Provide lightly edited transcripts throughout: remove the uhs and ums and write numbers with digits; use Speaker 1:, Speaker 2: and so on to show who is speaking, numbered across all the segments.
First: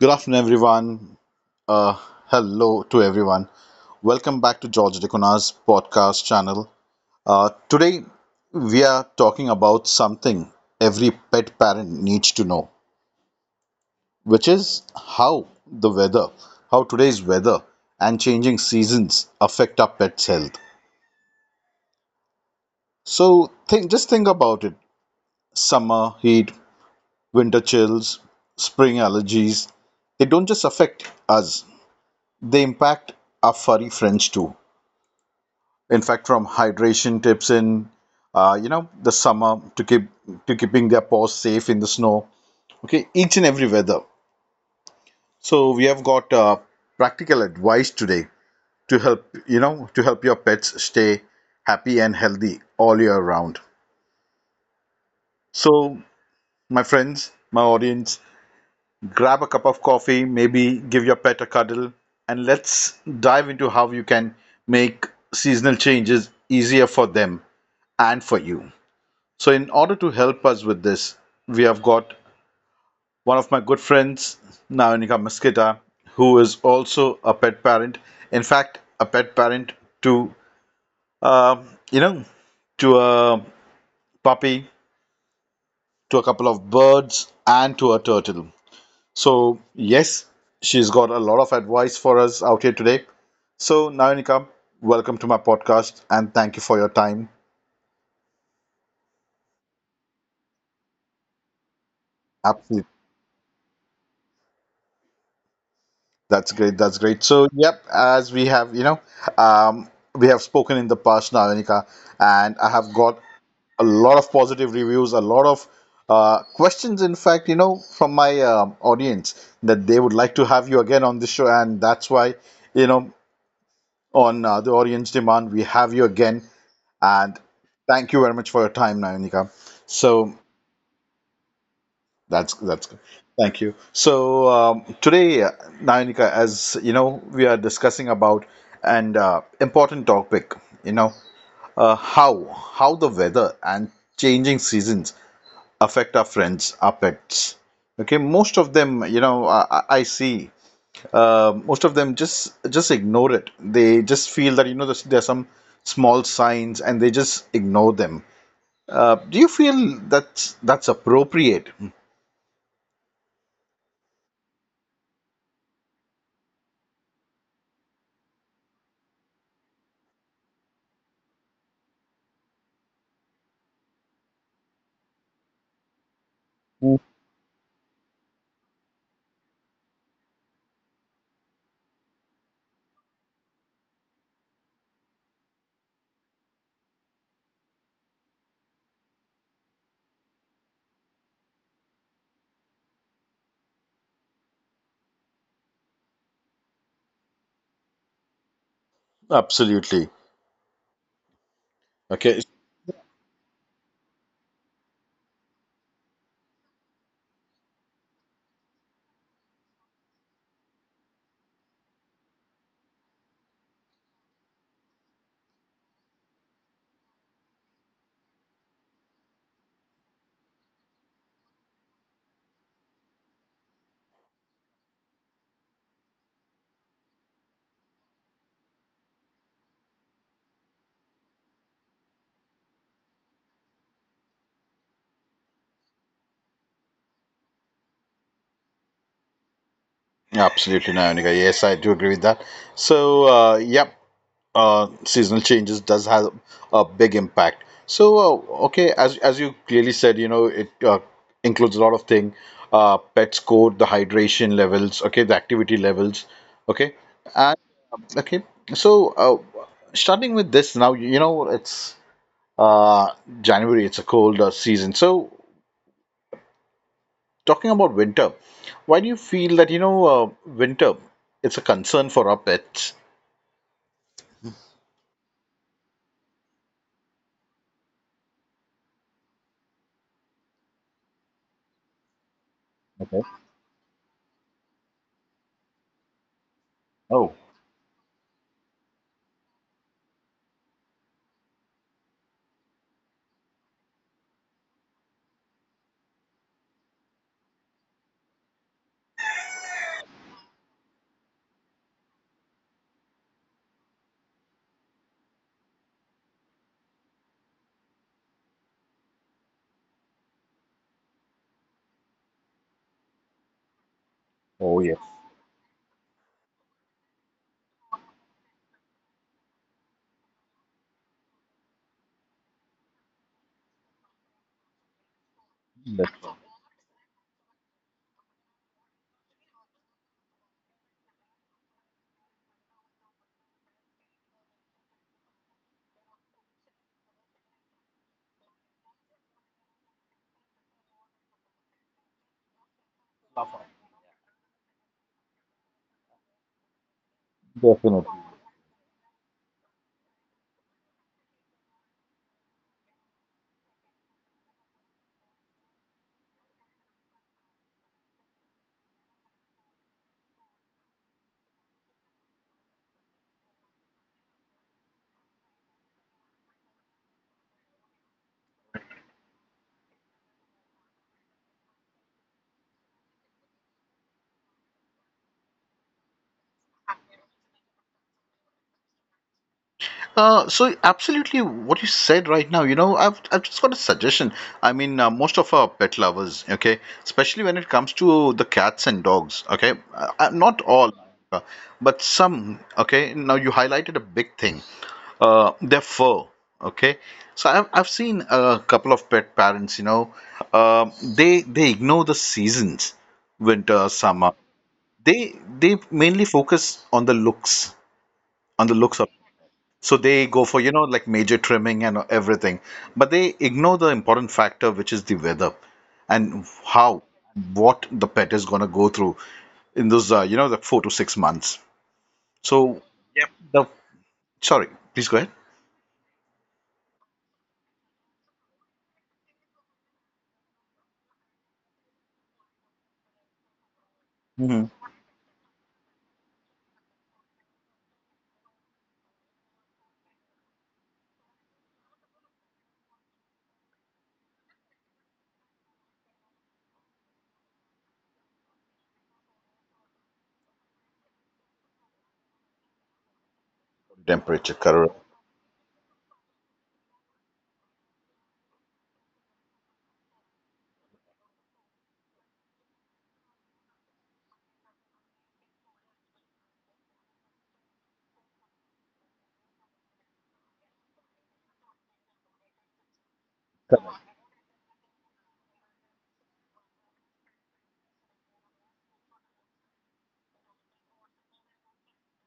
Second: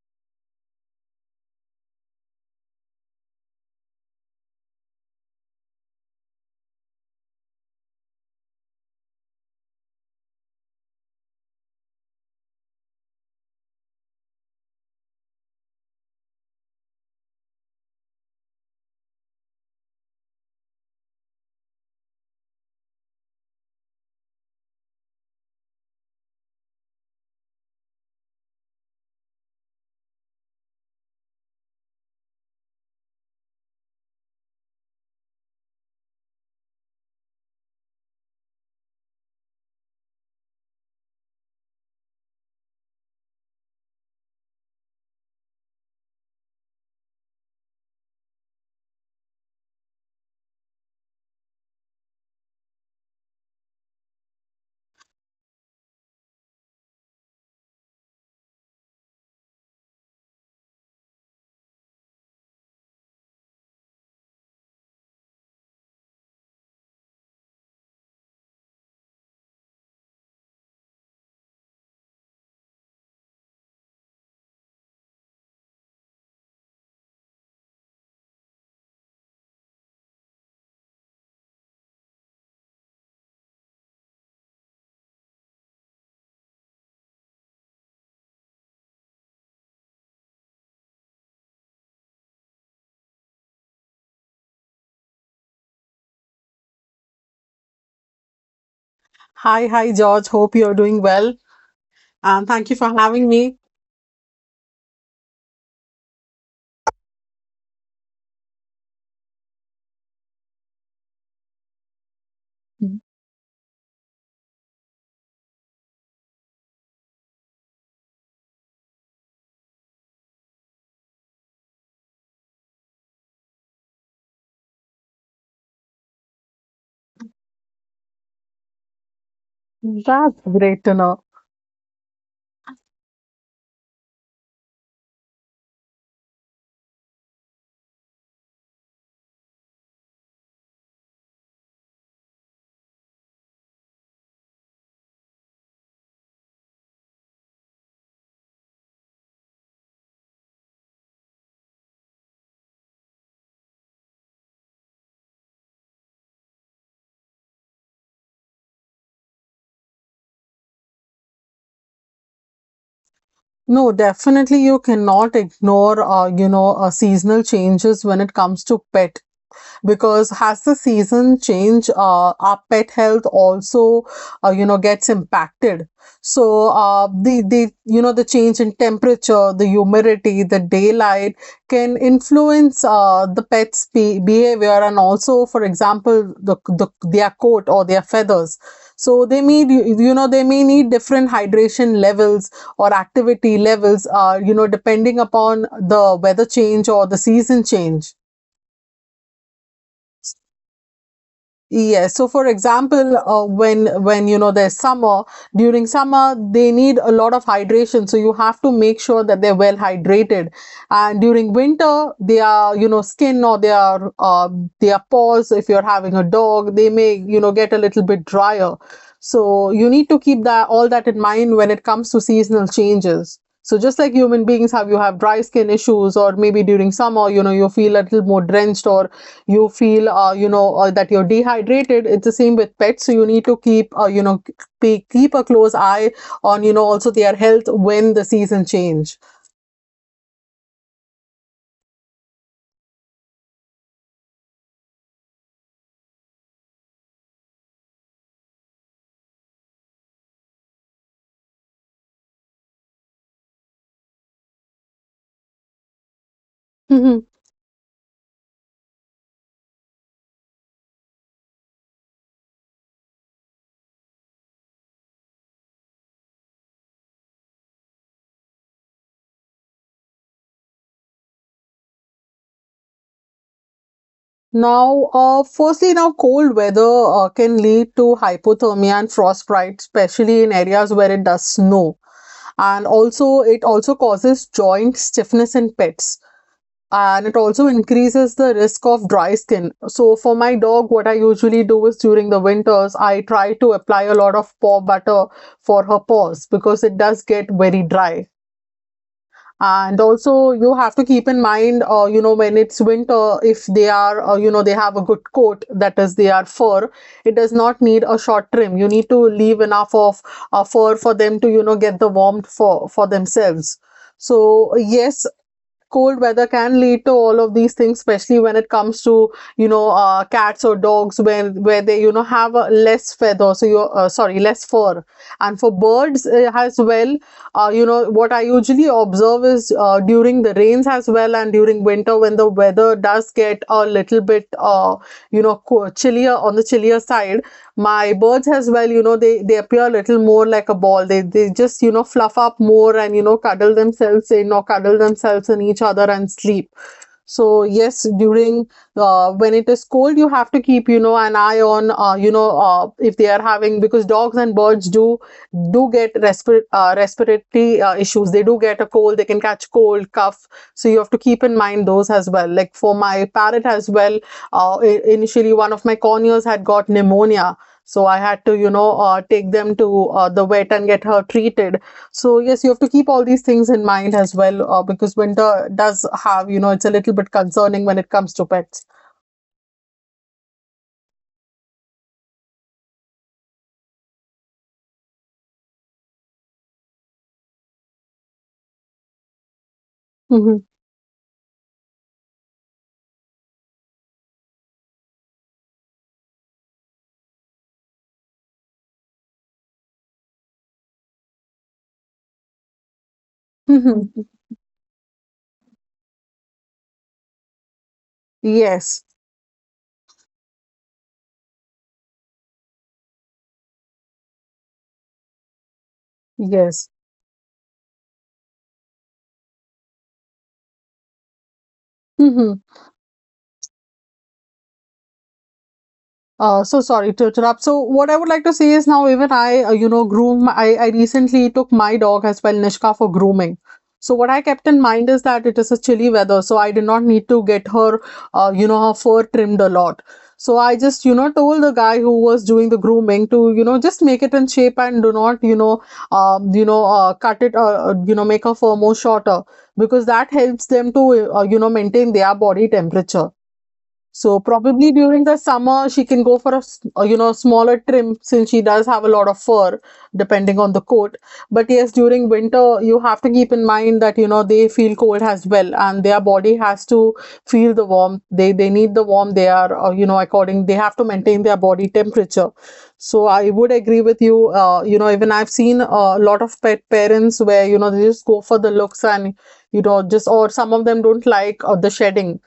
Speaker 1: Good afternoon, everyone. Uh, hello to everyone. Welcome back to George Decona's podcast channel. Today, we are talking about something every pet parent needs to know, which is how today's weather and changing seasons affect our pet's health. So, think just think about it: summer heat, winter chills, spring allergies. They don't just affect us; they impact our furry friends too. In fact, from hydration tips in the summer to keeping their paws safe in the snow, okay, each and every weather. So we have got practical advice today to help your pets stay happy and healthy all year round. So my friends, my audience, grab a cup of coffee, maybe give your pet a cuddle, and let's dive into how you can make seasonal changes easier for them and for you. So, in order to help us with this, we have got one of my good friends, Naonika Mosqueda, who is also a pet parent. In fact, a pet parent to, um you know, to a puppy, to a couple of birds, and to a turtle. So, yes, she's got a lot of advice for us out here today. So, Naonika, welcome to my podcast and thank you for your time.
Speaker 2: Hi, George. Hope you're doing well. And thank you for
Speaker 1: Absolutely.
Speaker 2: having me.
Speaker 1: That's great. That's great. So, yep, as we have, um, we have spoken in the past, Nalanika, and I have got a lot of positive reviews, a lot of questions, in fact, you know, from my audience that they would like to have you again on the show. And that's why, you know, on the audience demand, we have you again. And thank you very much for your time, Nalanika.
Speaker 2: That's
Speaker 1: So,
Speaker 2: great to know.
Speaker 1: that's good. Thank you. So today, Nayanika, as you know, we are discussing about an important topic. You know, uh, how how the weather and changing seasons affect our friends, our pets. Okay, most of them, you know, I see. Most of them just ignore it. They just feel that you know there are some small signs, and they just ignore them. Do you feel that that's appropriate?
Speaker 2: No, definitely you cannot ignore, seasonal changes when it comes to pet. Because has the season changed, our pet health also gets impacted. So the you know the change in temperature, the humidity, the daylight can influence the pet's behavior and also, for example, their coat or their feathers. So they need, they may need different hydration levels or activity levels, depending upon the weather change or the season change.
Speaker 1: Absolutely.
Speaker 2: Yes. So, for example, when you know there's summer, during summer they need a lot of hydration. So you have to make sure that they're well hydrated. And during winter, their you know skin or their paws, if you're having a dog, they may you know get a little bit drier. So you need to keep that all that in mind when it comes to seasonal changes. So just like human beings have, you have dry skin issues, or maybe during summer, you know you feel a little more drenched or you feel, that you're dehydrated. It's the same with pets, so you need to keep a close eye on, you know, also their health when the season change.
Speaker 1: Absolutely, Nayonika. Yes, I do agree with that. So, seasonal changes does have a big impact. So, okay, as you clearly said, you know, it includes a lot of thing, pet score, the hydration levels, okay, the activity levels, okay,
Speaker 2: Mhm.
Speaker 1: and okay. So, starting with this now, you know, it's uh, January. It's a cold season. So, talking about winter, why do you feel that, you know, winter, it's a concern for our pets?
Speaker 2: Now firstly, now cold weather can lead to hypothermia and frostbite, especially in areas where it does snow. And also
Speaker 1: Okay.
Speaker 2: it also causes joint stiffness in pets, and it
Speaker 1: Oh,
Speaker 2: also increases the risk of dry skin. So for my dog, what I usually do is during the winters, I try to apply a lot of paw butter for her paws because it does get very dry. And also, you have to keep in mind, when it's winter, if they are, they have a good coat, that is, they are fur, it does not need a short trim. You need to leave enough of fur for them to, you know, get the warmth for, themselves. So,
Speaker 1: oh yes,
Speaker 2: yes, cold weather can lead to all of these things, especially when it comes to, you know, cats or dogs where they, you know, have a less feather, so you, sorry, less fur. And for birds,
Speaker 1: that's
Speaker 2: as well, you know, what I usually observe is, during the rains as well and during winter, when the weather does get a little bit, you know chillier, on the chillier side, my birds as well, you know, they appear a little more like a ball. They just, you know, fluff up more and, you know, cuddle themselves in or cuddle themselves in each other and sleep. So yes,
Speaker 1: definitely.
Speaker 2: during, when it is cold, you have to keep, you know, an eye on, if they are having, because dogs and birds do get respiratory issues. They do get a cold. They can catch cold, cough. So you have to keep in mind those as well. Like for my parrot as well, uh, initially one of my corneas had got pneumonia. So I had to, you know, take them to the vet and get her treated. So yes, you have to keep all these things in mind as well, because winter does have, you know, it's a little bit concerning when it comes to pets.
Speaker 1: So absolutely what you said right now, you know, I've just got a suggestion. I mean, most of our pet lovers, okay, especially when it comes to the cats and dogs, okay,
Speaker 2: Hmm.
Speaker 1: not all, uh, but some, okay. Now you highlighted a big thing, their fur, okay. So I've seen a couple of pet parents, you know, they ignore the seasons, winter,
Speaker 2: Hmm.
Speaker 1: summer. They mainly focus on the
Speaker 2: Yes,
Speaker 1: looks of so they go for, you know, like major trimming and everything, but they ignore the important factor, which is the weather and
Speaker 2: yes.
Speaker 1: how, what the pet is going to go through in those, you know, the 4 to 6 months.
Speaker 2: Hmm.
Speaker 1: So the, sorry, please go ahead.
Speaker 2: So sorry to interrupt. So what I would like to say is, now even I, you know, groom. I recently took my dog as well, Nishka, for grooming. So what I kept in
Speaker 1: Hmm.
Speaker 2: mind is that it is a chilly weather, so I did not need to get her, you know, her fur trimmed a lot. So I just, you know, told the guy who was doing the grooming to, you know, just make it in shape and do not, you know, cut it, you know, make her fur more shorter because that helps them to, you know, maintain their body temperature. So
Speaker 1: Temperature,
Speaker 2: probably
Speaker 1: correct.
Speaker 2: during the summer, she can go for a you know, smaller trim, since she does have a lot of fur, depending on the coat. But yes, during winter, you have to keep in mind that, you know, they feel cold as well, and their body has to feel the warmth. They need the warmth. They are, you know, according, they have to maintain their body temperature. So I would agree with you. You know, even I've seen a lot of pet parents where, you know, they just go for the looks, and you know, just, or some of them don't like, the shedding.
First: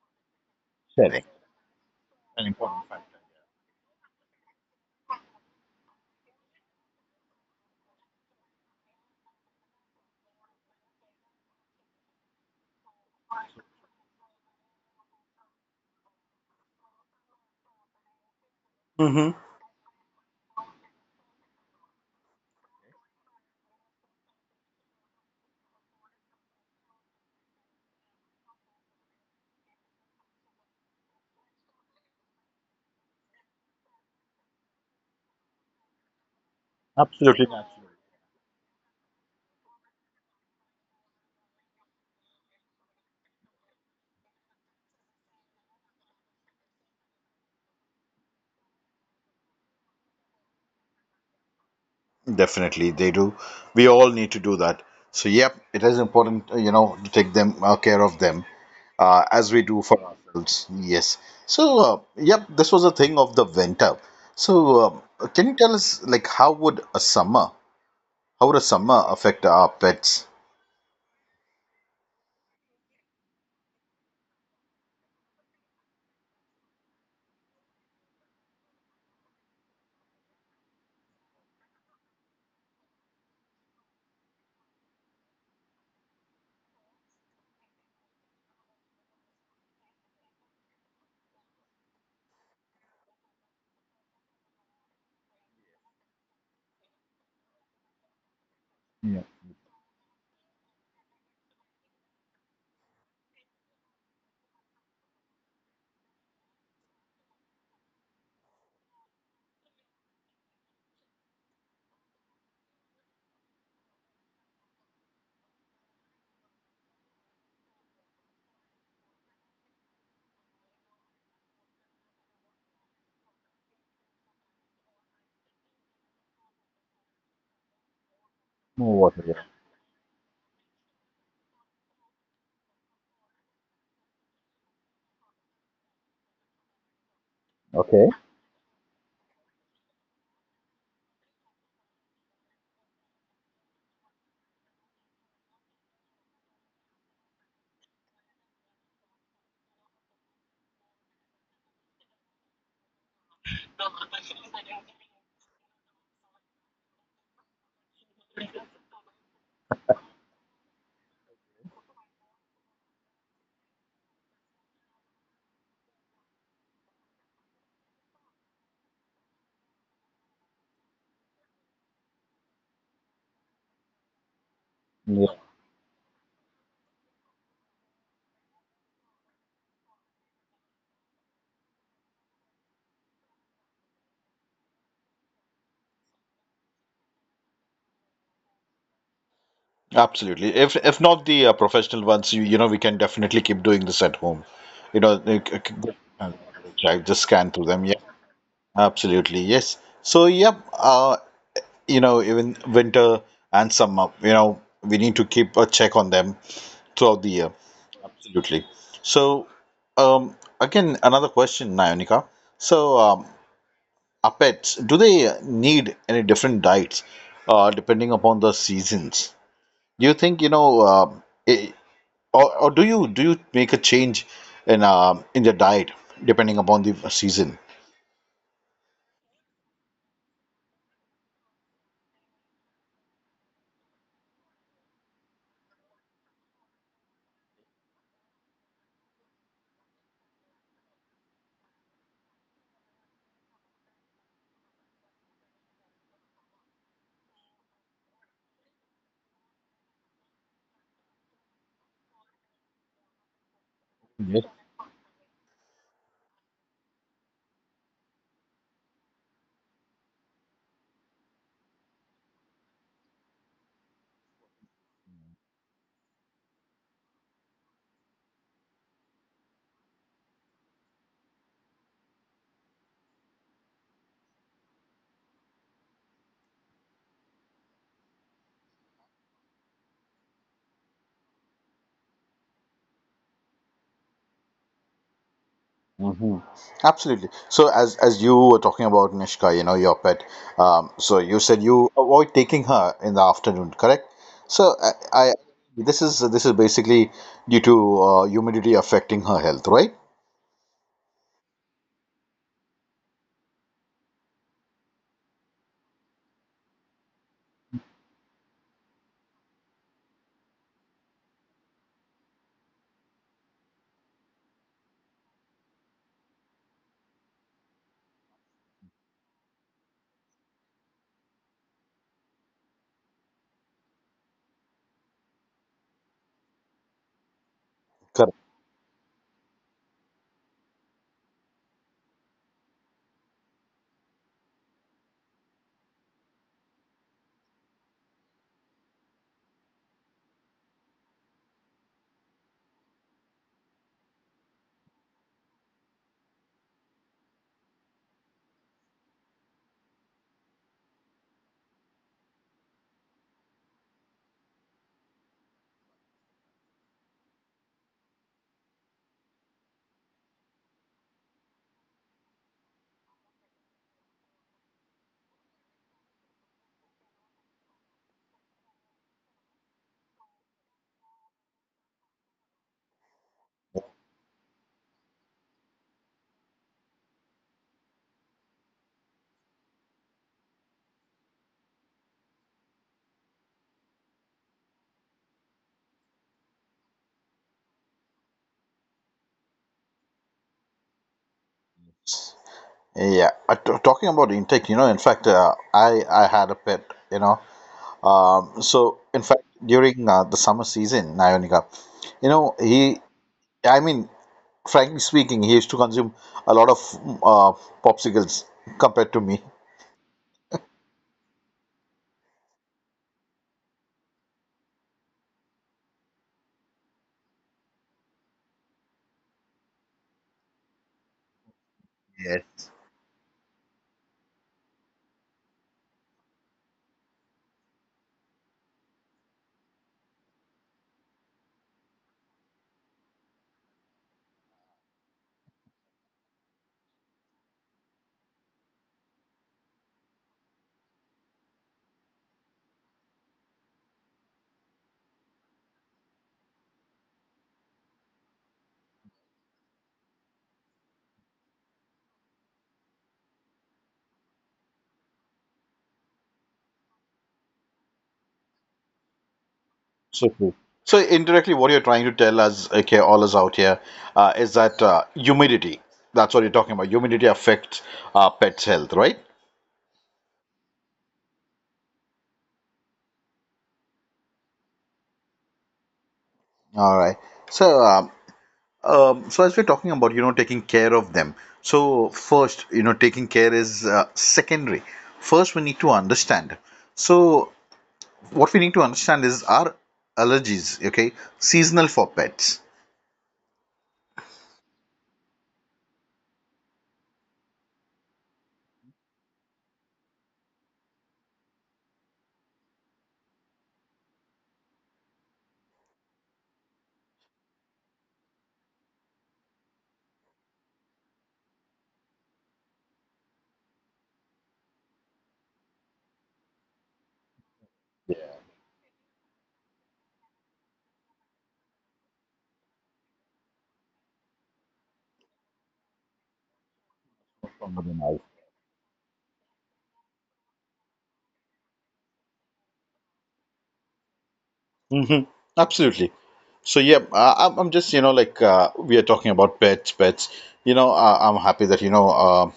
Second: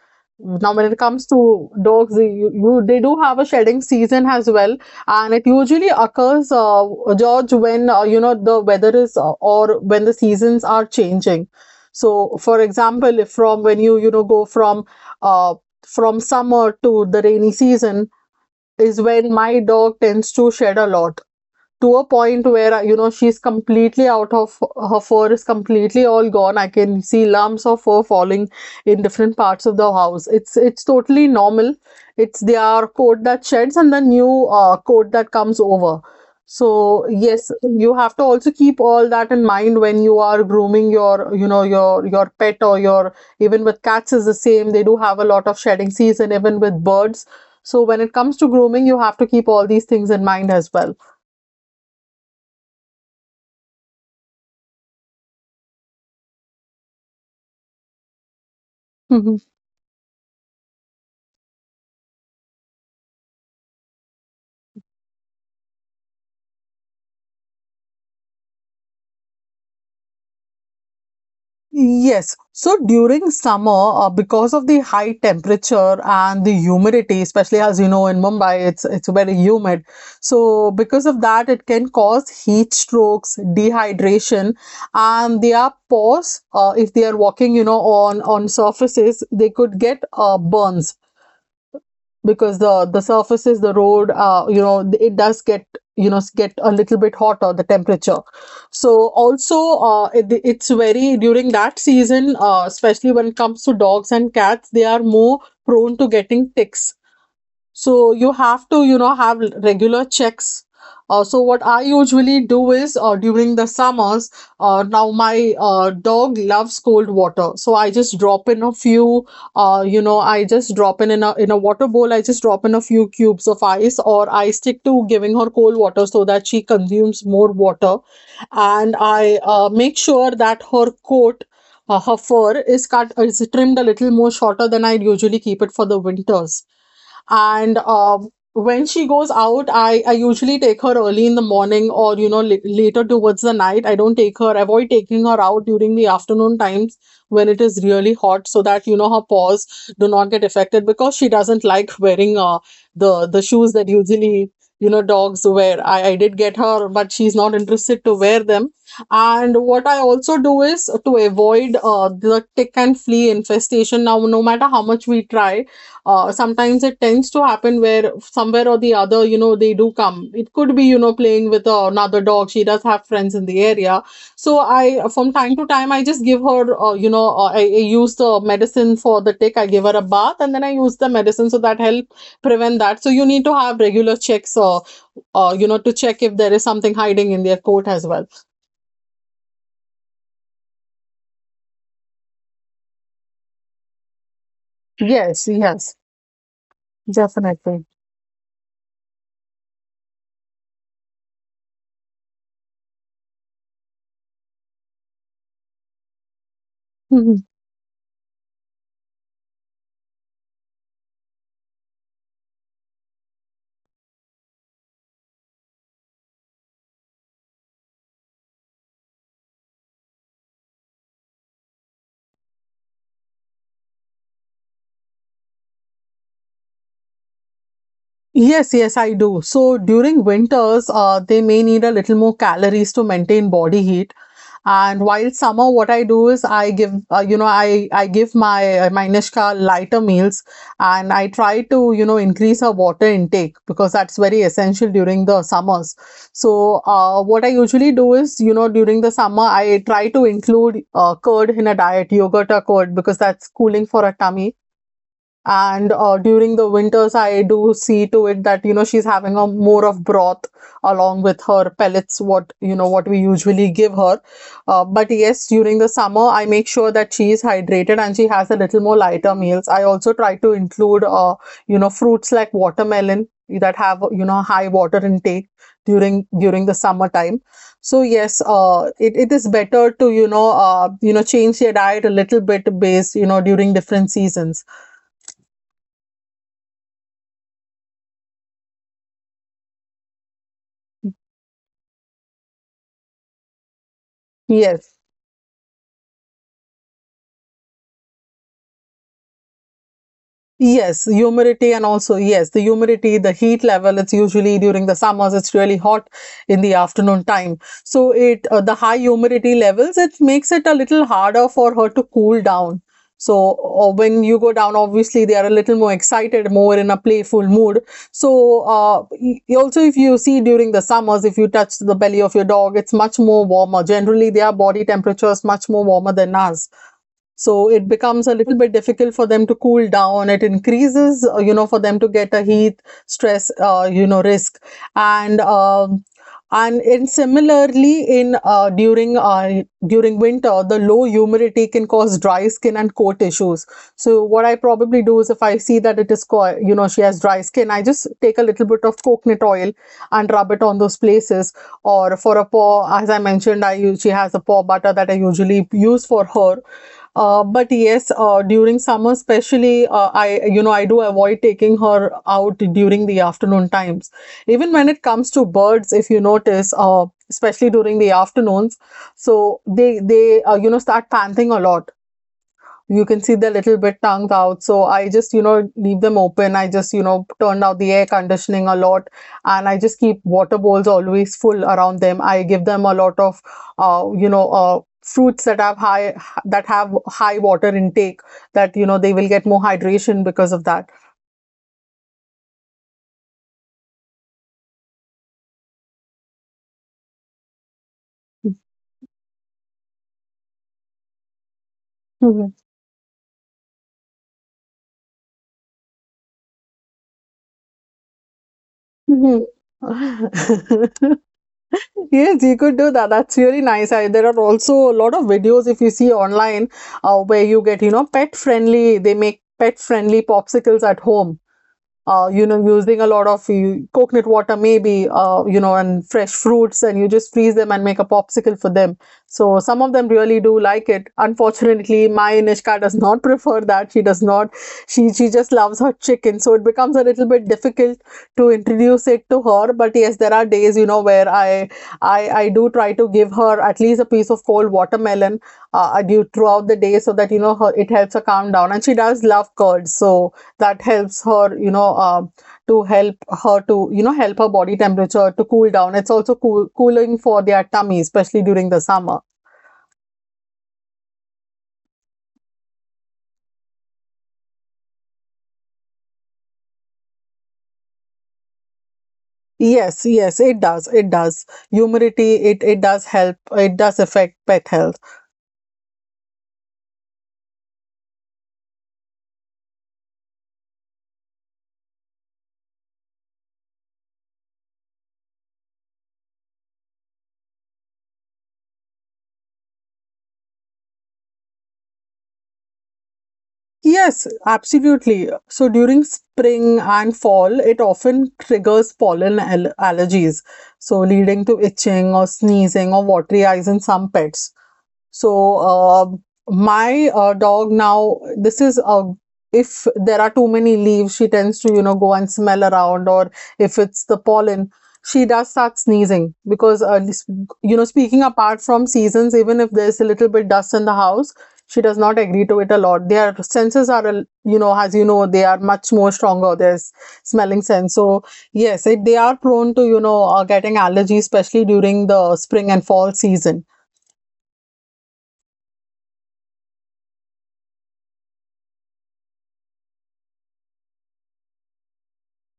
Speaker 2: Now, when it comes to dogs, you they do have a shedding season as well, and it usually occurs, George, when, you know, the weather is, or when the seasons are changing. So, for example, if from when you know, go from, uh, from summer to the rainy season, is when
Speaker 1: Shedding.
Speaker 2: my dog tends to shed a lot, to a point where, you know, she's completely out of, her fur is completely all gone. I can see lumps of fur falling in different parts of the house. It's totally normal. It's their coat that sheds and the new coat that comes over. So yes, you have to also keep all that in mind when you are grooming your, you know, your pet or your, even with cats is the same. They do have a lot of shedding season, even with birds. So when it comes to grooming, you have to keep all these things in mind as well.
Speaker 1: Definitely, they do. We all need to do that. So, yep, it is important, you know, to take them care of them as we do for ourselves. Yes. So, yep, this was a thing of the winter. So, can you tell us, like, how would a summer affect our pets?
Speaker 2: Yes. So during summer, because of the high temperature and the humidity, especially as you know in Mumbai, it's very humid. So because of that, it can cause heat strokes, dehydration, and their pores, if they are walking, you know, on surfaces, they could get burns because the surfaces, the road, uh, you know, it does get, you know, get a little bit hotter, the temperature. So also, it, it's very, during that season, uh, especially when it comes to dogs and cats, they are more prone to getting ticks. So you have to, you know, have regular checks. So what I usually do is, during the summers, now my dog loves cold water. So I just drop in a few, you know, I just drop in a, in a water bowl. I just drop in a few cubes of ice, or I stick to giving her cold water so that she consumes more water. And
Speaker 1: Hmm.
Speaker 2: I, make sure that her coat, her fur is cut, is trimmed a little more shorter than I usually keep it for the winters. And
Speaker 1: Okay.
Speaker 2: when she goes out, I usually take her early in the morning or, you know, later towards the night. I don't take her, avoid taking her out during the afternoon times when it is really hot, so that, you know, her paws do not get affected, because she doesn't like wearing, the shoes that usually, you know, dogs wear. I did get her, but she's not interested to wear them. And what I also do is to avoid, the tick and flea infestation. Now no matter how much we try, sometimes it tends to happen where somewhere or the other, you know, they do come. It could be, you know, playing with, another dog. She does have friends in the area. So I, from
Speaker 1: Yeah.
Speaker 2: time to time, I just give her, you know I use the medicine for the tick. I give her a bath and then I use the medicine so that help prevent that. So you need to have regular checks, you know, to check if there is something hiding in their coat as well.
Speaker 1: Absolutely. If not the professional ones, you know, we can definitely keep doing this at home. You know,
Speaker 2: Yes,
Speaker 1: like, c-
Speaker 2: yes,
Speaker 1: go- I just scan through
Speaker 2: definitely.
Speaker 1: them. Yeah, absolutely. Yes. So, yep. You know, even winter and summer, you know, we need to keep a check on them throughout the year. Absolutely. So, again, another question, Nayonika. So, our pets, do they need any different diets depending upon the seasons? Do you think, you know, I or do you make a change in the diet depending upon the season?
Speaker 2: Yes, yes, I do. So during winters, they may need a little more calories to maintain body heat. And while summer, what I do is I give, you know, I give my my Nishka lighter meals, and I try to, you know, increase her water intake because that's very essential during the summers. What I usually do is, you know, during the summer, I try to include curd in a diet, yogurt or curd, because that's cooling for her tummy and during the winters, I do see to it that, you know, she's having a more of broth along with her pellets, what, you know, what we usually give her. But yes, during the summer, I make sure that she is hydrated and she has a little more lighter meals. I also try to include you know, fruits like watermelon that have, you know, high water intake during the summertime. So yes, it is better to, you know, you know, change your diet a little bit based, you know, during different seasons.
Speaker 1: Absolutely. So as you were talking about Nishka, you know, your pet, so you said you avoid taking her in the afternoon, correct? So
Speaker 2: Yes
Speaker 1: I this is basically due to humidity affecting her health, right?
Speaker 2: Yes, humidity, and also, yes, the humidity, the heat level, it's usually during the summers, it's really hot in the afternoon time. So it the high humidity levels, it makes it a little harder for her to cool down. So when you go down, obviously they are a little more excited, more in a playful mood. So also, if you see during the summers, if you touch the belly of your dog, it's much more warmer. Generally, their body temperature is much more warmer than ours. So it becomes
Speaker 1: Correct.
Speaker 2: a little bit difficult for them to cool down. It increases, you know, for them to get a heat stress, you know, risk. And um, and in similarly in during winter, the low humidity can cause dry skin and coat issues. So what I probably do is, if I see that it is, you know, she has dry skin, I just take a little bit of coconut oil and rub it on those places. Or for a paw, as I mentioned, I use, she has a paw butter that I usually use for her. But yes, during summer, especially, I, you know, I do avoid taking her out during the afternoon times. Even when it comes to birds, if you notice, especially during the afternoons, so they you know, start panting a lot. You can see they're a little bit tongued out. So I just, you know, leave them open. I just, you know, turned out the air conditioning a lot, and I just keep water bowls always full around them. I give them a lot of, you know, fruits that have high water intake, that, you know, they will get more hydration because of that.
Speaker 1: Yeah. T- talking about intake, you know, in fact, I had a pet, you know. So in fact, during the summer season, Nayonika, you know,
Speaker 2: Mhm.
Speaker 1: I mean, frankly speaking, he used to consume a lot of popsicles compared to me.
Speaker 2: Mhm. Yes, you could do that. That's really nice. I, there are also a lot of videos if you see online where you get, you know, pet friendly, they make pet friendly popsicles at home, you
Speaker 1: Yes,
Speaker 2: know, using a lot of you, coconut water, maybe, you know, and fresh fruits, and you just freeze them and make a popsicle for them. So some of them really do like it. Unfortunately, my Nishka does not prefer that. She does not. She just loves her chicken. So it becomes a little bit difficult to introduce it to her. But yes, there are days, you know, where I do try to give her at least a piece of cold watermelon due throughout the day so that, you know, her, it helps her calm down. And she does love curds. So that helps her, you know, to help her to, you know, help her body temperature to cool down. It's also cooling for their tummy, especially during the summer.
Speaker 1: so true. So indirectly, what you're trying to tell us, okay, all us out here, is that humidity. That's what you're talking about. Humidity affects pets' health, right?
Speaker 2: Yes, yes, it does. It does. Humidity, it does help. It does affect pet health.
Speaker 1: All right. So, so as we're talking about, you know, taking care of them. So first, you know, taking care is secondary. First, we need to understand. So what we need to understand is are allergies, okay, seasonal for pets?
Speaker 2: Yes, absolutely. So during spring and fall, it often triggers allergies, so leading to itching or sneezing or watery eyes in some pets. So my dog now, this is a if there are too many leaves, she tends to, you know, go and smell around, or if it's the pollen, she does start sneezing because you know, speaking apart from seasons, even if there's a little bit dust in the house. She does not agree to it a lot. Their senses are, you know, as you know, they are much more stronger. Their smelling sense. So yes, they are prone to, you know, getting allergies, especially during the spring and fall season.
Speaker 1: Hmm. Absolutely. So yeah, I'm just you know like we are talking about pets. You know, I'm happy that you know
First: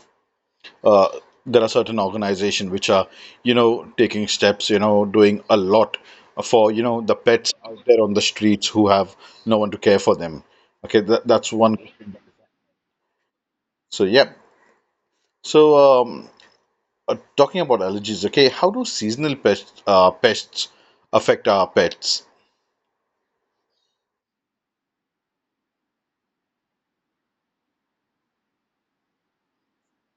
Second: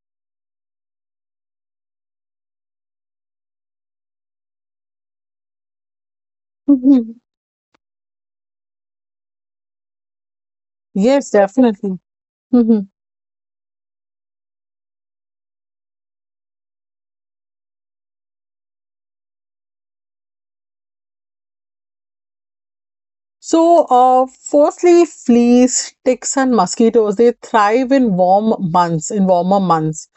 Speaker 1: uh, there are certain organizations which are you know taking steps, you know, doing a lot for you know the pets out there on the streets who have no one to care for them. Okay,
Speaker 2: Yes,
Speaker 1: that's one.
Speaker 2: definitely. Hmm.
Speaker 1: So yeah. So talking about allergies, okay, how do seasonal pests pests affect our pets?
Speaker 2: So, firstly, fleas, ticks, and mosquitoes, they thrive in warmer months.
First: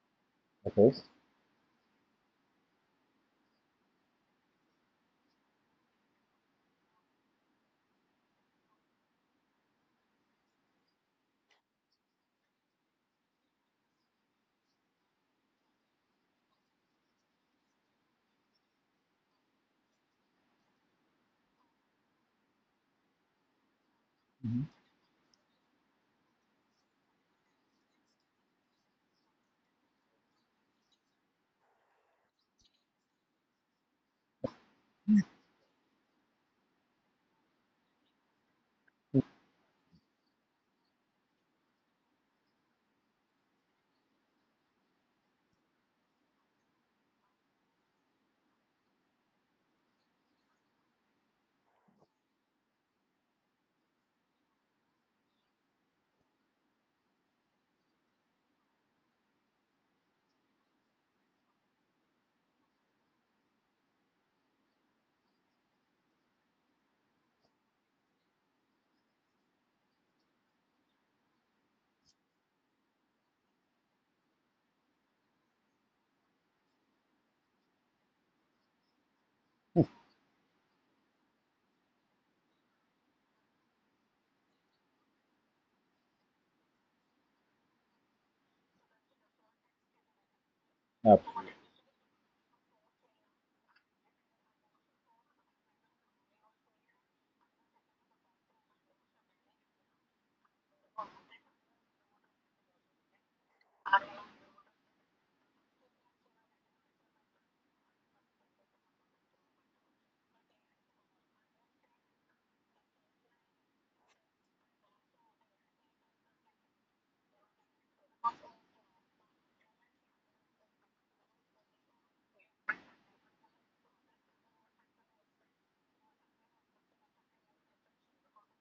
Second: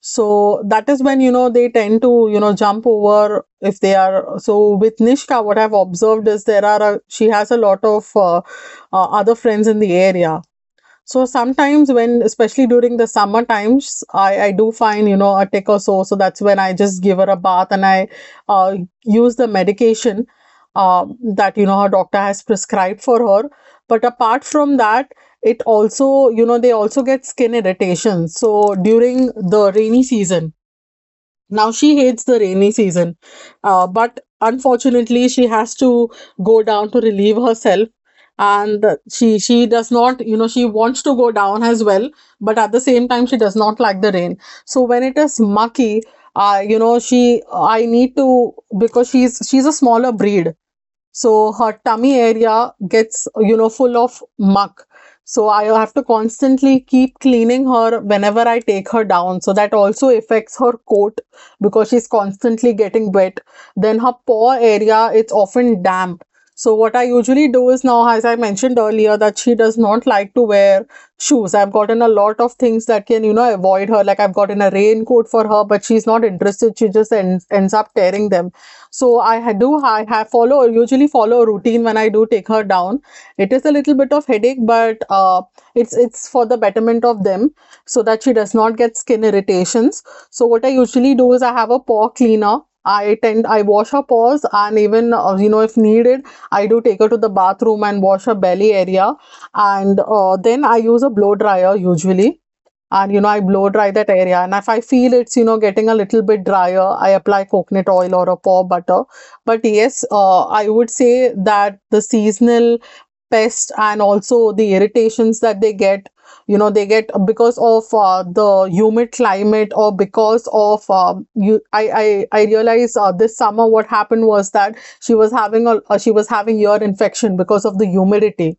Speaker 2: So that is when, you know, they tend to, you know, jump over if they are. So with Nishka, what I've observed is there are a, she has a lot of other friends in the area. So sometimes when, especially during the summer times, I do find, you know, a tick or so. So that's when I just give her a bath and I uh, use the medication uh, that, you know, her doctor has prescribed for her. But apart from that, it also, you know, they also get skin irritation. So during the rainy season, now she hates the rainy season, but unfortunately she has to go down to relieve herself, and she does not, you know, she wants to go down as well, but at the same time she does not like the rain. So when it is mucky, you know, she I need to, because she's a smaller breed, so her tummy area gets, you know, full of muck. So I have to constantly keep cleaning her whenever I take her down. So that also affects her coat because she's constantly getting wet. Then her paw area, it's often damp. So what I usually do is now, as I mentioned earlier, that she does not like to wear shoes. I've gotten a lot of things that can, you know, avoid her. Like I've gotten a raincoat for her, but she's not interested. She just ends up tearing them. So I do I have follow usually follow a routine when I do take her down. It is a little bit of headache, but it's for the betterment of them so that she does not get skin irritations. So what I usually do is I have a paw cleaner. I wash her paws, and even you know, if needed, I do take her to the bathroom and wash her belly area, and then I use a blow dryer usually, and, you know, I blow dry that area, and if I feel it's, you know, getting a little bit drier, I apply coconut oil or a paw butter. But yes, I would say that the seasonal pests and also the irritations that they get, you know, they get because of the humid climate, or because of you I realized this summer what happened was that she was having ear infection because of the humidity,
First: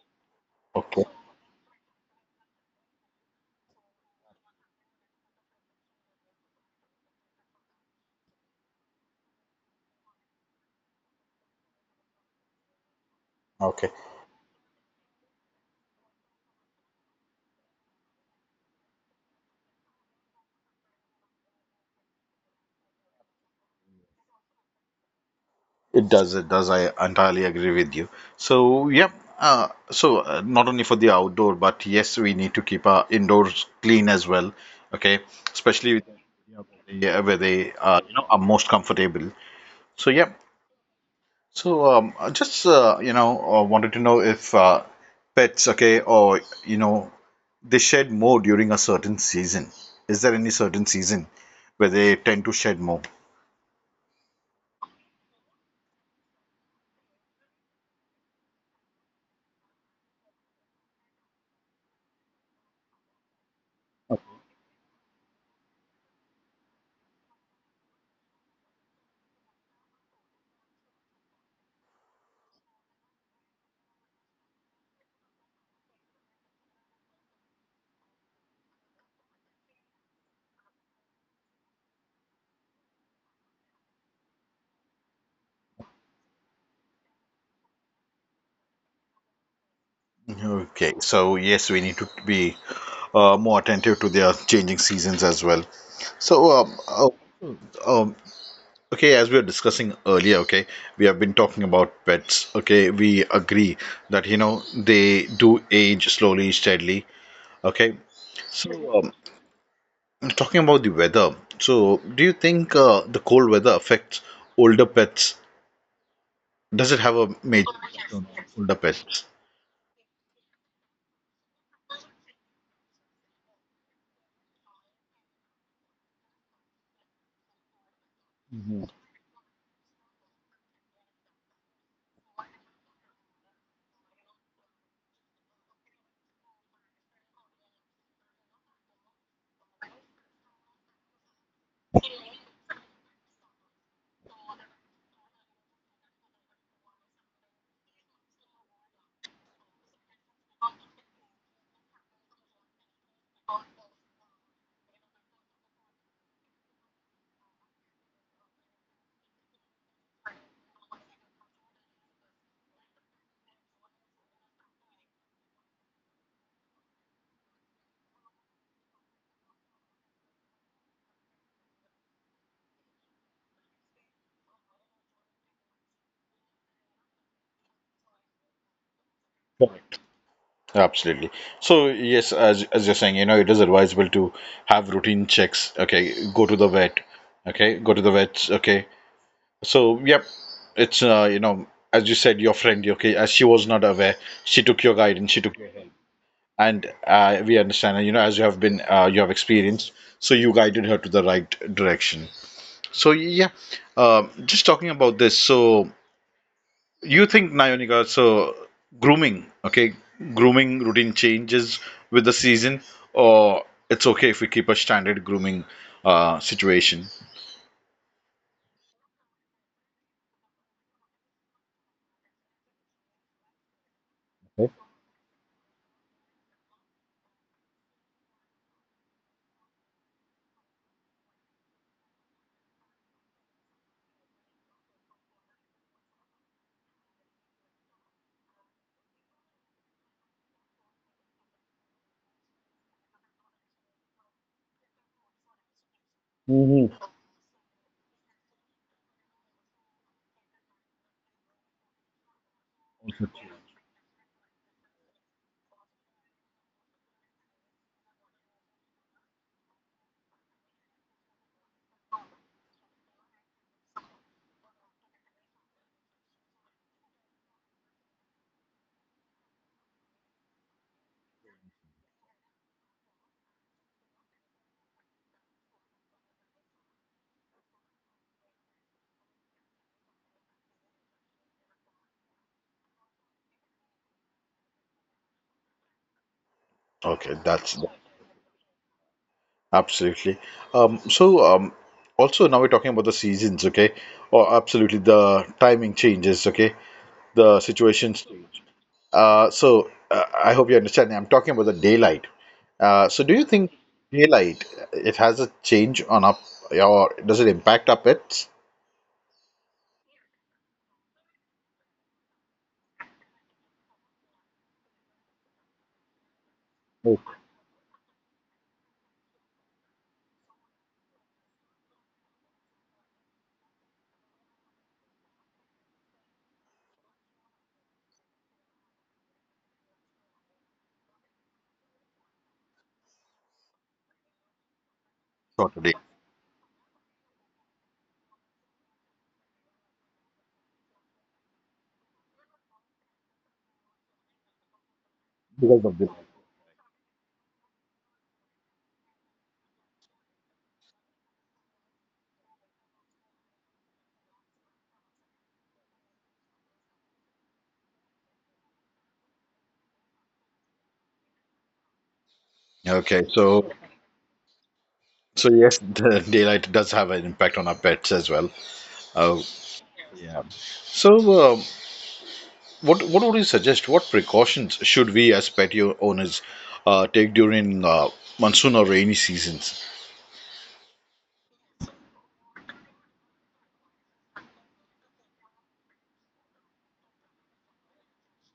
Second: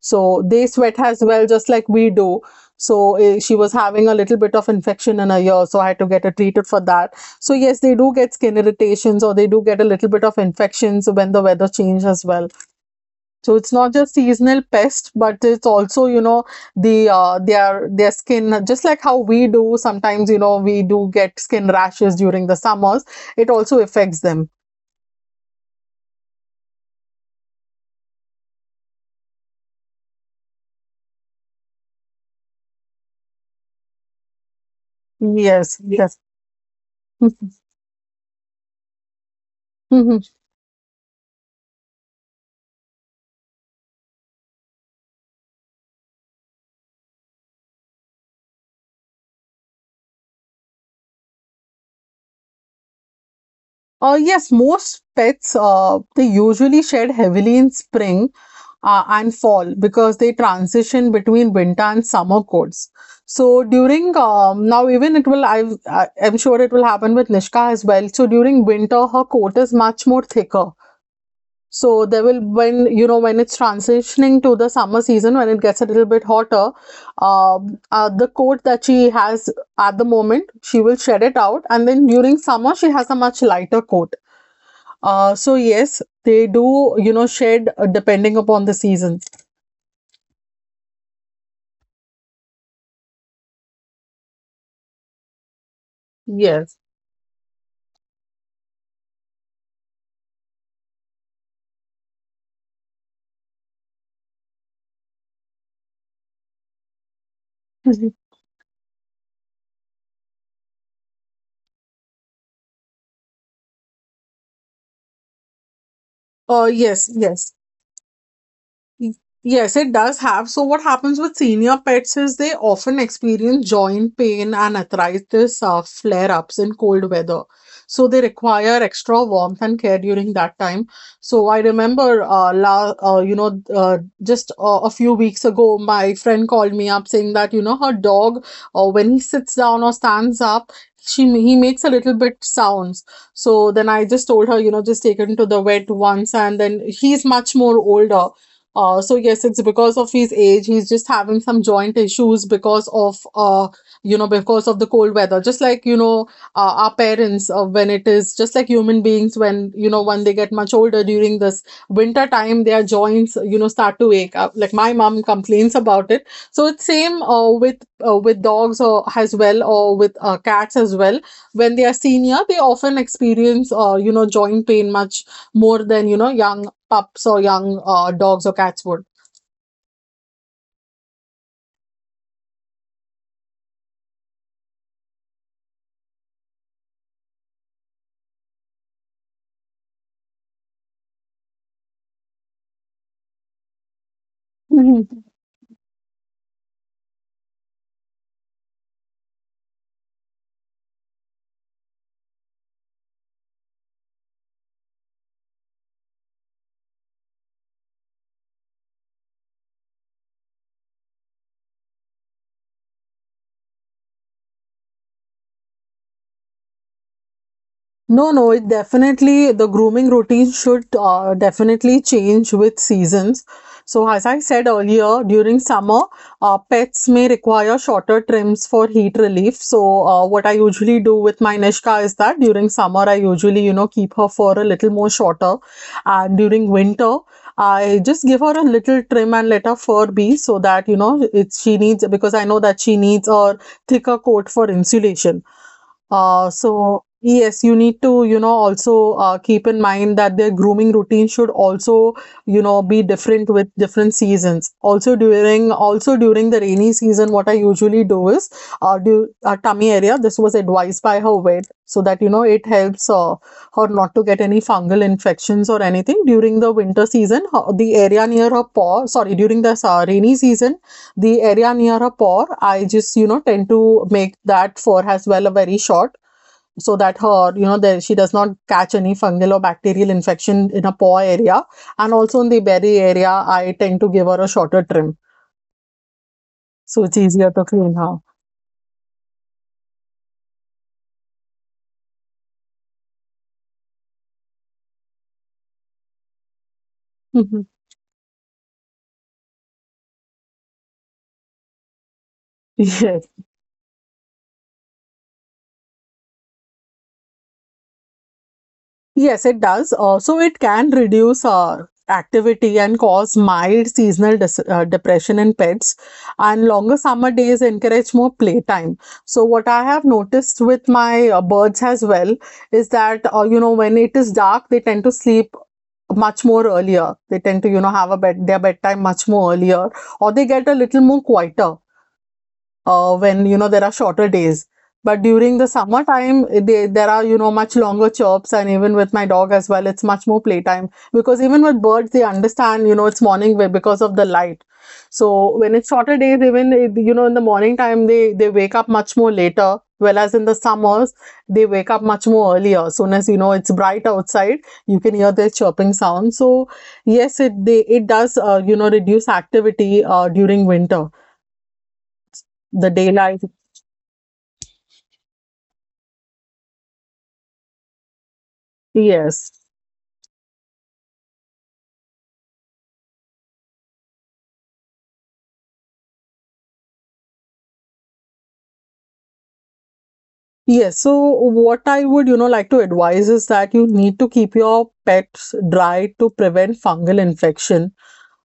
Speaker 2: so they sweat
Speaker 1: Okay.
Speaker 2: as well, just like we do. So she was having a little bit of infection in her ear, so I had to get her treated for that. So yes, they do get skin irritations, or they do get a little bit of infections when the weather changes as well. So it's
Speaker 1: Okay.
Speaker 2: not just seasonal pest, but it's also, you know, the their skin, just like how we do. Sometimes, you know, we do get skin rashes during the summers. It also affects them.
Speaker 1: It does, it does. I entirely agree with you. So, yep. So, not only for the outdoor, but yes, we need to keep our indoors clean as well. Okay,
Speaker 2: Yes,
Speaker 1: especially with,
Speaker 2: yes.
Speaker 1: yeah, where
Speaker 2: Yes.
Speaker 1: they you know are most comfortable. So, yeah. So, I just wanted to know if pets, okay, or you know they shed more during a certain season. Is there any certain season where they tend to shed more?
Speaker 2: Yes, most pets they usually shed heavily in spring and fall because they transition between winter and summer coats. So during now even it will I'm sure it will happen with Nishka as well. So during winter her coat is much more thicker. So there will, when, you know, when it's transitioning to the summer season, when it gets a little bit hotter, the coat that she has at the moment, she will shed it out, and then during summer she has a much lighter coat. So yes, they do, you know, shed depending upon the season.
Speaker 1: Okay, so yes, we need to be more attentive to their changing seasons as well. So,
Speaker 2: Yes.
Speaker 1: um, okay, as we were discussing earlier, okay, we have been talking about pets. Okay, we agree that you know they do age slowly, steadily. Okay,
Speaker 2: Mhm.
Speaker 1: so um, talking about the weather, so do you think the cold weather affects older pets? Does it
Speaker 2: Yes,
Speaker 1: have a
Speaker 2: yes.
Speaker 1: major older
Speaker 2: Y-
Speaker 1: pets?
Speaker 2: Yes, it does have. So, what happens with senior pets is they often experience joint pain and arthritis flare-ups in cold weather. So, they require extra warmth and care during that time. So, I remember, you know, just a few weeks ago, my friend called me up saying that, you know, her dog, when he sits down or stands up, she he makes a little bit sounds. So then I just told her, you know, just take him to the vet once, and then he's much more older. So yes, it's because of his age. He's just having some joint issues because of you know, because of the cold weather. Just like, you know, our parents when it is, just like human beings, when, you know, when they get much older during this winter time, their joints, you know, start to ache. Like my mom complains about it. So it's same with dogs or as well or with cats as well. When they are senior, they often experience joint pain much more than young pups or young dogs or cats would.
Speaker 1: Absolutely. So yes, as you're saying, you know, it is advisable to have routine checks. Okay, go to the vet. Okay, go to the vet. Okay. So yep, it's you know, as you said, your friend. Okay, as she was not aware, she took your guidance. She took your help, and we understand. You know, as you have been, you have experienced. So you guided her to the right direction. So yeah, just talking about this. So you think, Nayonika, so grooming, okay, grooming routine changes with the season, or it's okay if we keep a standard grooming situation?
Speaker 2: No, no, it definitely the grooming routine should definitely change with seasons. So, as I said earlier, during summer, pets may require shorter trims for heat relief. So, what I usually do with my Nishka is that during summer, I usually, you know, keep her for a little more shorter. And during winter, I just give her a little trim and let her fur be so that, you know, it's she needs because I know that she needs a thicker coat for insulation. Uh,
Speaker 1: Hmm.
Speaker 2: so yes, you need to, you know, also keep in mind that their grooming routine should also, you know, be different with different seasons. Also during the rainy season, what I usually do is, do tummy area. This was advised by her vet, so that you know it helps her not to get any fungal infections or anything during the winter season. Her, the area near her paw, sorry, during the rainy season, the area near her paw, I just you know tend to make that fur as well a very short so that her you know that she does not catch any fungal or bacterial infection in a paw area and also in the belly area I tend to give her a shorter trim so it's
Speaker 1: Okay,
Speaker 2: easier to
Speaker 1: that's
Speaker 2: clean her.
Speaker 1: absolutely. So also now we're talking about the seasons, okay? Or absolutely the timing changes, okay? The situations. So I hope you understand. I'm talking about the daylight. So
Speaker 2: Yes.
Speaker 1: do you think daylight it has a change on up or does it impact up it?
Speaker 2: Yes, it does. Also, it can reduce activity and cause mild seasonal depression in pets. And longer
Speaker 1: Oh,
Speaker 2: summer days encourage more playtime. So, what I have noticed with my birds as well is that, you know, when it is dark, they tend to sleep much more earlier. They tend to, you know, have a bed their bedtime much more earlier, or they get a little more quieter when you know there are shorter days, but during the
Speaker 1: totally.
Speaker 2: summertime there are you know much longer chirps, and even with my dog as well it's much more playtime, because even with birds they understand you know it's morning because of the light. So when it's shorter days, even you know in the morning time, they wake up much more later, whereas in the summers they wake up much more earlier as soon as you know it's bright outside you can hear their chirping sound. So yes, it does reduce activity during winter, the
Speaker 1: Okay,
Speaker 2: daylight.
Speaker 1: so so yes, the daylight does have an impact on our pets as well. Oh,
Speaker 2: Yes.
Speaker 1: yeah. So uh, what would you suggest? What precautions should we as pet yo- owners take during monsoon or rainy seasons?
Speaker 2: Yes. So what I would, you know, like to advise is that you need to keep your pets dry to prevent fungal infection.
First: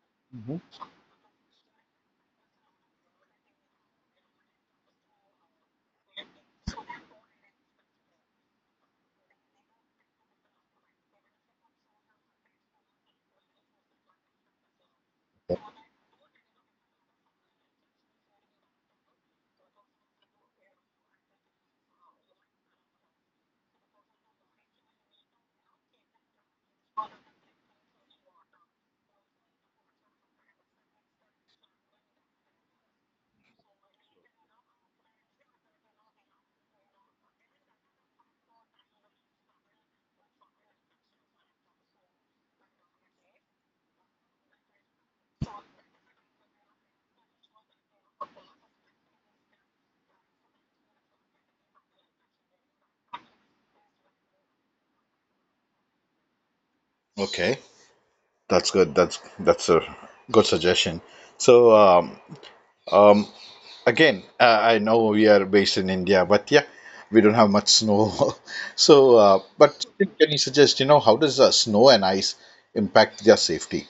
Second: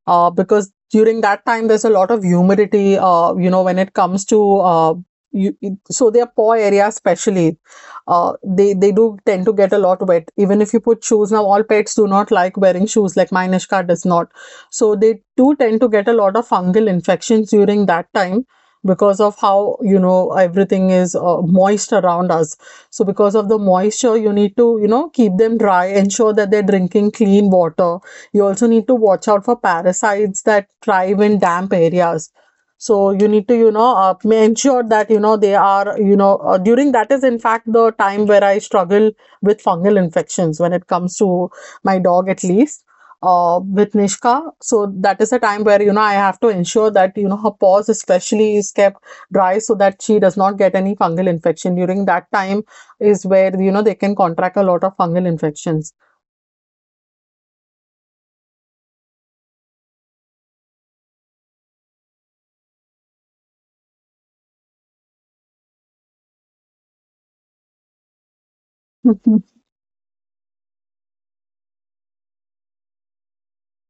Speaker 1: Mhm.
Speaker 2: Because during that time there's a lot of humidity when it comes to you, so their paw area especially, they do tend to get a lot wet even if you put shoes. Now all pets do not like wearing shoes, like my Nishka does not, so they do tend to get a lot of fungal infections during that time because of how you know everything is moist around us. So because of the moisture you need to you know keep them dry, ensure that they're drinking clean water. You also need to watch out for parasites that thrive in damp areas. So you need to, you know, ensure that, you know, they are, you know, during that is in fact the time where I struggle with fungal infections when it comes to my dog at least. With Nishka, so that is a time where you know I have to ensure that you know her paws especially is kept dry so that she does not get any fungal infection. During that time is where you know they can contract a lot of fungal infections.
Speaker 1: Okay, that's good. That's a good suggestion. So um, again, I know we are based in India, but yeah, we don't have much snow. So, but still, can you suggest, you know, how does snow and ice impact their safety?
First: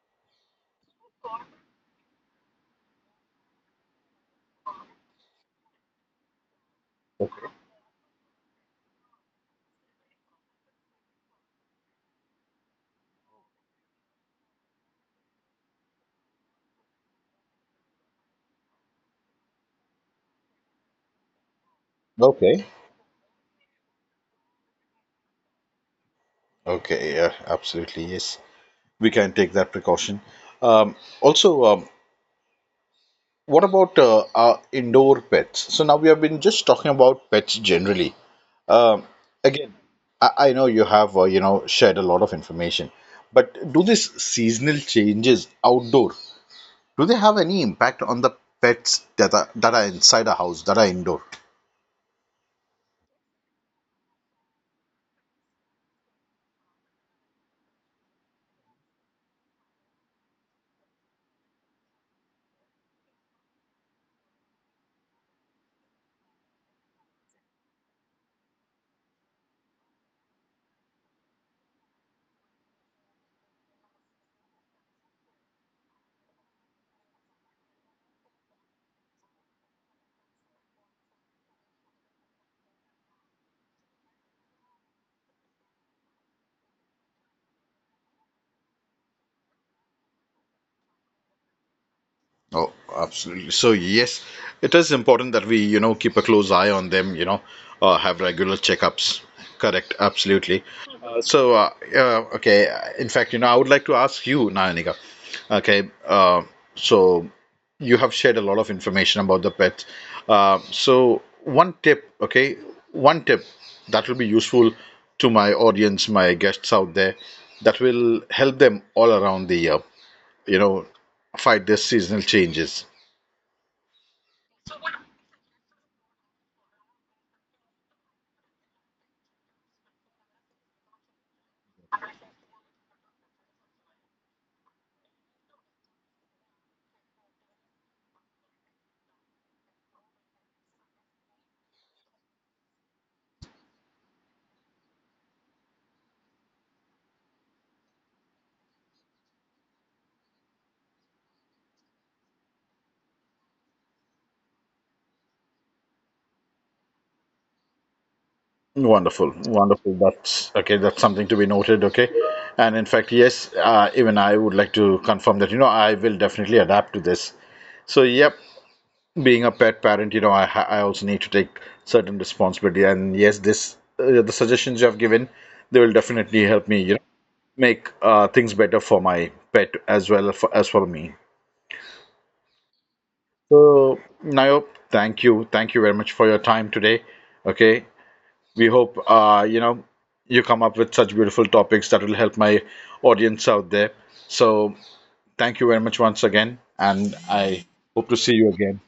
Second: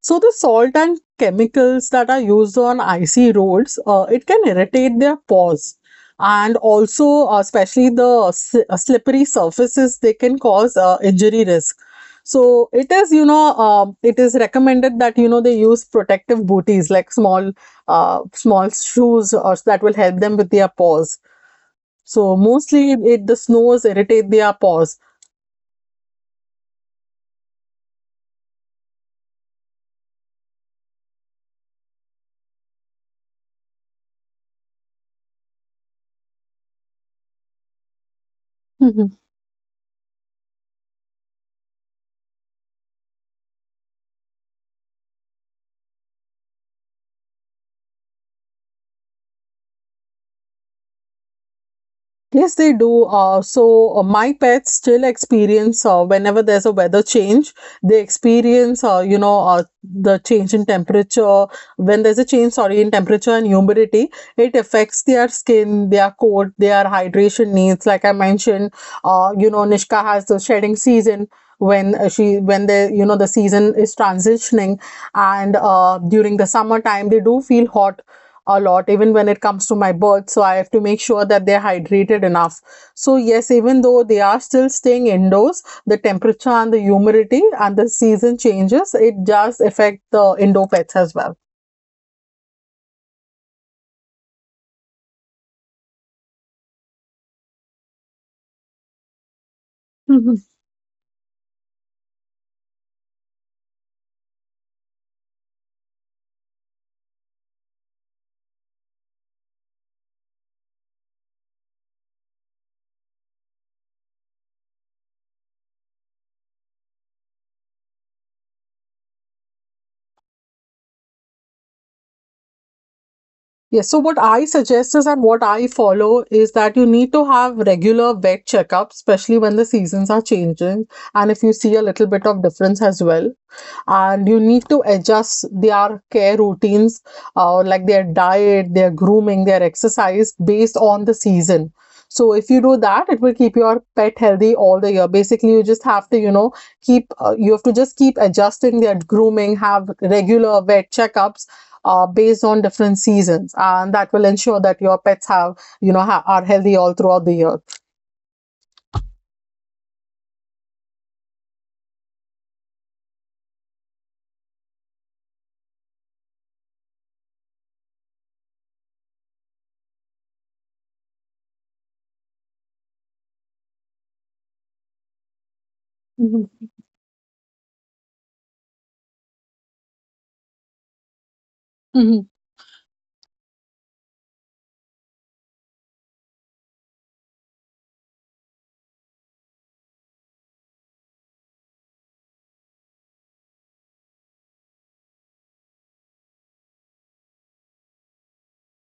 Speaker 2: So the salt and chemicals that are used on icy roads, it can irritate their paws. And also, especially the slippery surfaces, they can cause injury risk. So it is, you know, it is recommended that you know they use protective booties like small, small shoes or that will help them with their paws. So
Speaker 1: Okay.
Speaker 2: mostly, it the snows irritate their paws.
Speaker 1: Okay, yeah, absolutely. Yes, we can take that precaution. Um, also, what about our indoor pets? So now we have been just talking about pets generally. Um, again, I know you have you know shared a lot of information, but do these seasonal changes outdoor do they have any impact on the pets that are inside a house that are indoor?
Speaker 2: Yes, they do. So my pets still experience whenever there's a weather change, they experience the change in temperature. When there's a change, sorry, in temperature and humidity, it affects their skin, their coat, their hydration needs. Like I mentioned, you know, Nishka has the shedding season when she when the you know the season is transitioning, and during the summertime they do feel hot a lot, even when it comes to my birth. So I have to make sure that they're hydrated enough. So yes, even though they are still staying indoors, the temperature and the humidity and the season changes, it does affect the indoor pets as well.
Speaker 1: Oh, absolutely. So yes, it is important that we, you know, keep a close eye on them, you know, have regular checkups. Correct,
Speaker 2: Mhm.
Speaker 1: absolutely. So, okay, in fact, you know, I would like to ask you, Nayanika. Okay, so you have shared a lot of information about the pets. So one tip, okay, one tip that will be useful to my audience, my guests out there, that will help them all around the year, you know, fight these seasonal changes.
Speaker 2: Yes, so what I suggest is and what I follow is that you need to have regular vet checkups, especially when the seasons are changing and if you see a little bit of difference as well. And you need to adjust their care routines, like their diet, their grooming, their exercise based on the season. So if you do that it will keep your pet healthy all the year. Basically you just have to you know keep you have to just keep adjusting their grooming, have regular vet checkups based on different seasons, and that will ensure that your pets have you know are healthy all throughout the year.
Speaker 1: Wonderful, wonderful. That's okay. That's something to be noted. Okay, and in fact, yes, even I would like to confirm that you know I will definitely adapt to this. So, yep, being a pet parent, you know, I also need to take certain responsibility. And yes, this the suggestions you have given, they will definitely help me, you know, make things better for my pet as well as for me.
Speaker 2: Mhm.
Speaker 1: So, Nayop, thank you very much for your time today. Okay, we hope you know you come up with such beautiful topics that will help my audience out there. So thank you very much once again, and I hope to see you again.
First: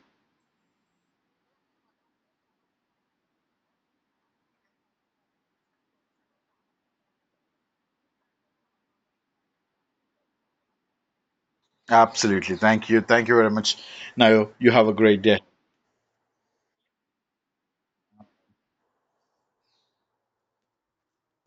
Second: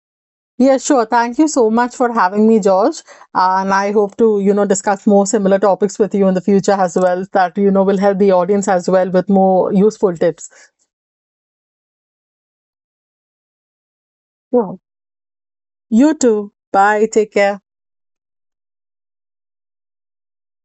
Speaker 2: Yeah, sure. Thank you so much for having me, George. And I hope to, you know, discuss more similar topics with you in the future as well, that, you know, will help the audience as well with more useful tips.
Speaker 1: Absolutely, thank you very much. Now you
Speaker 2: Yeah.
Speaker 1: have a great day.
Speaker 2: You too. Bye. Take care.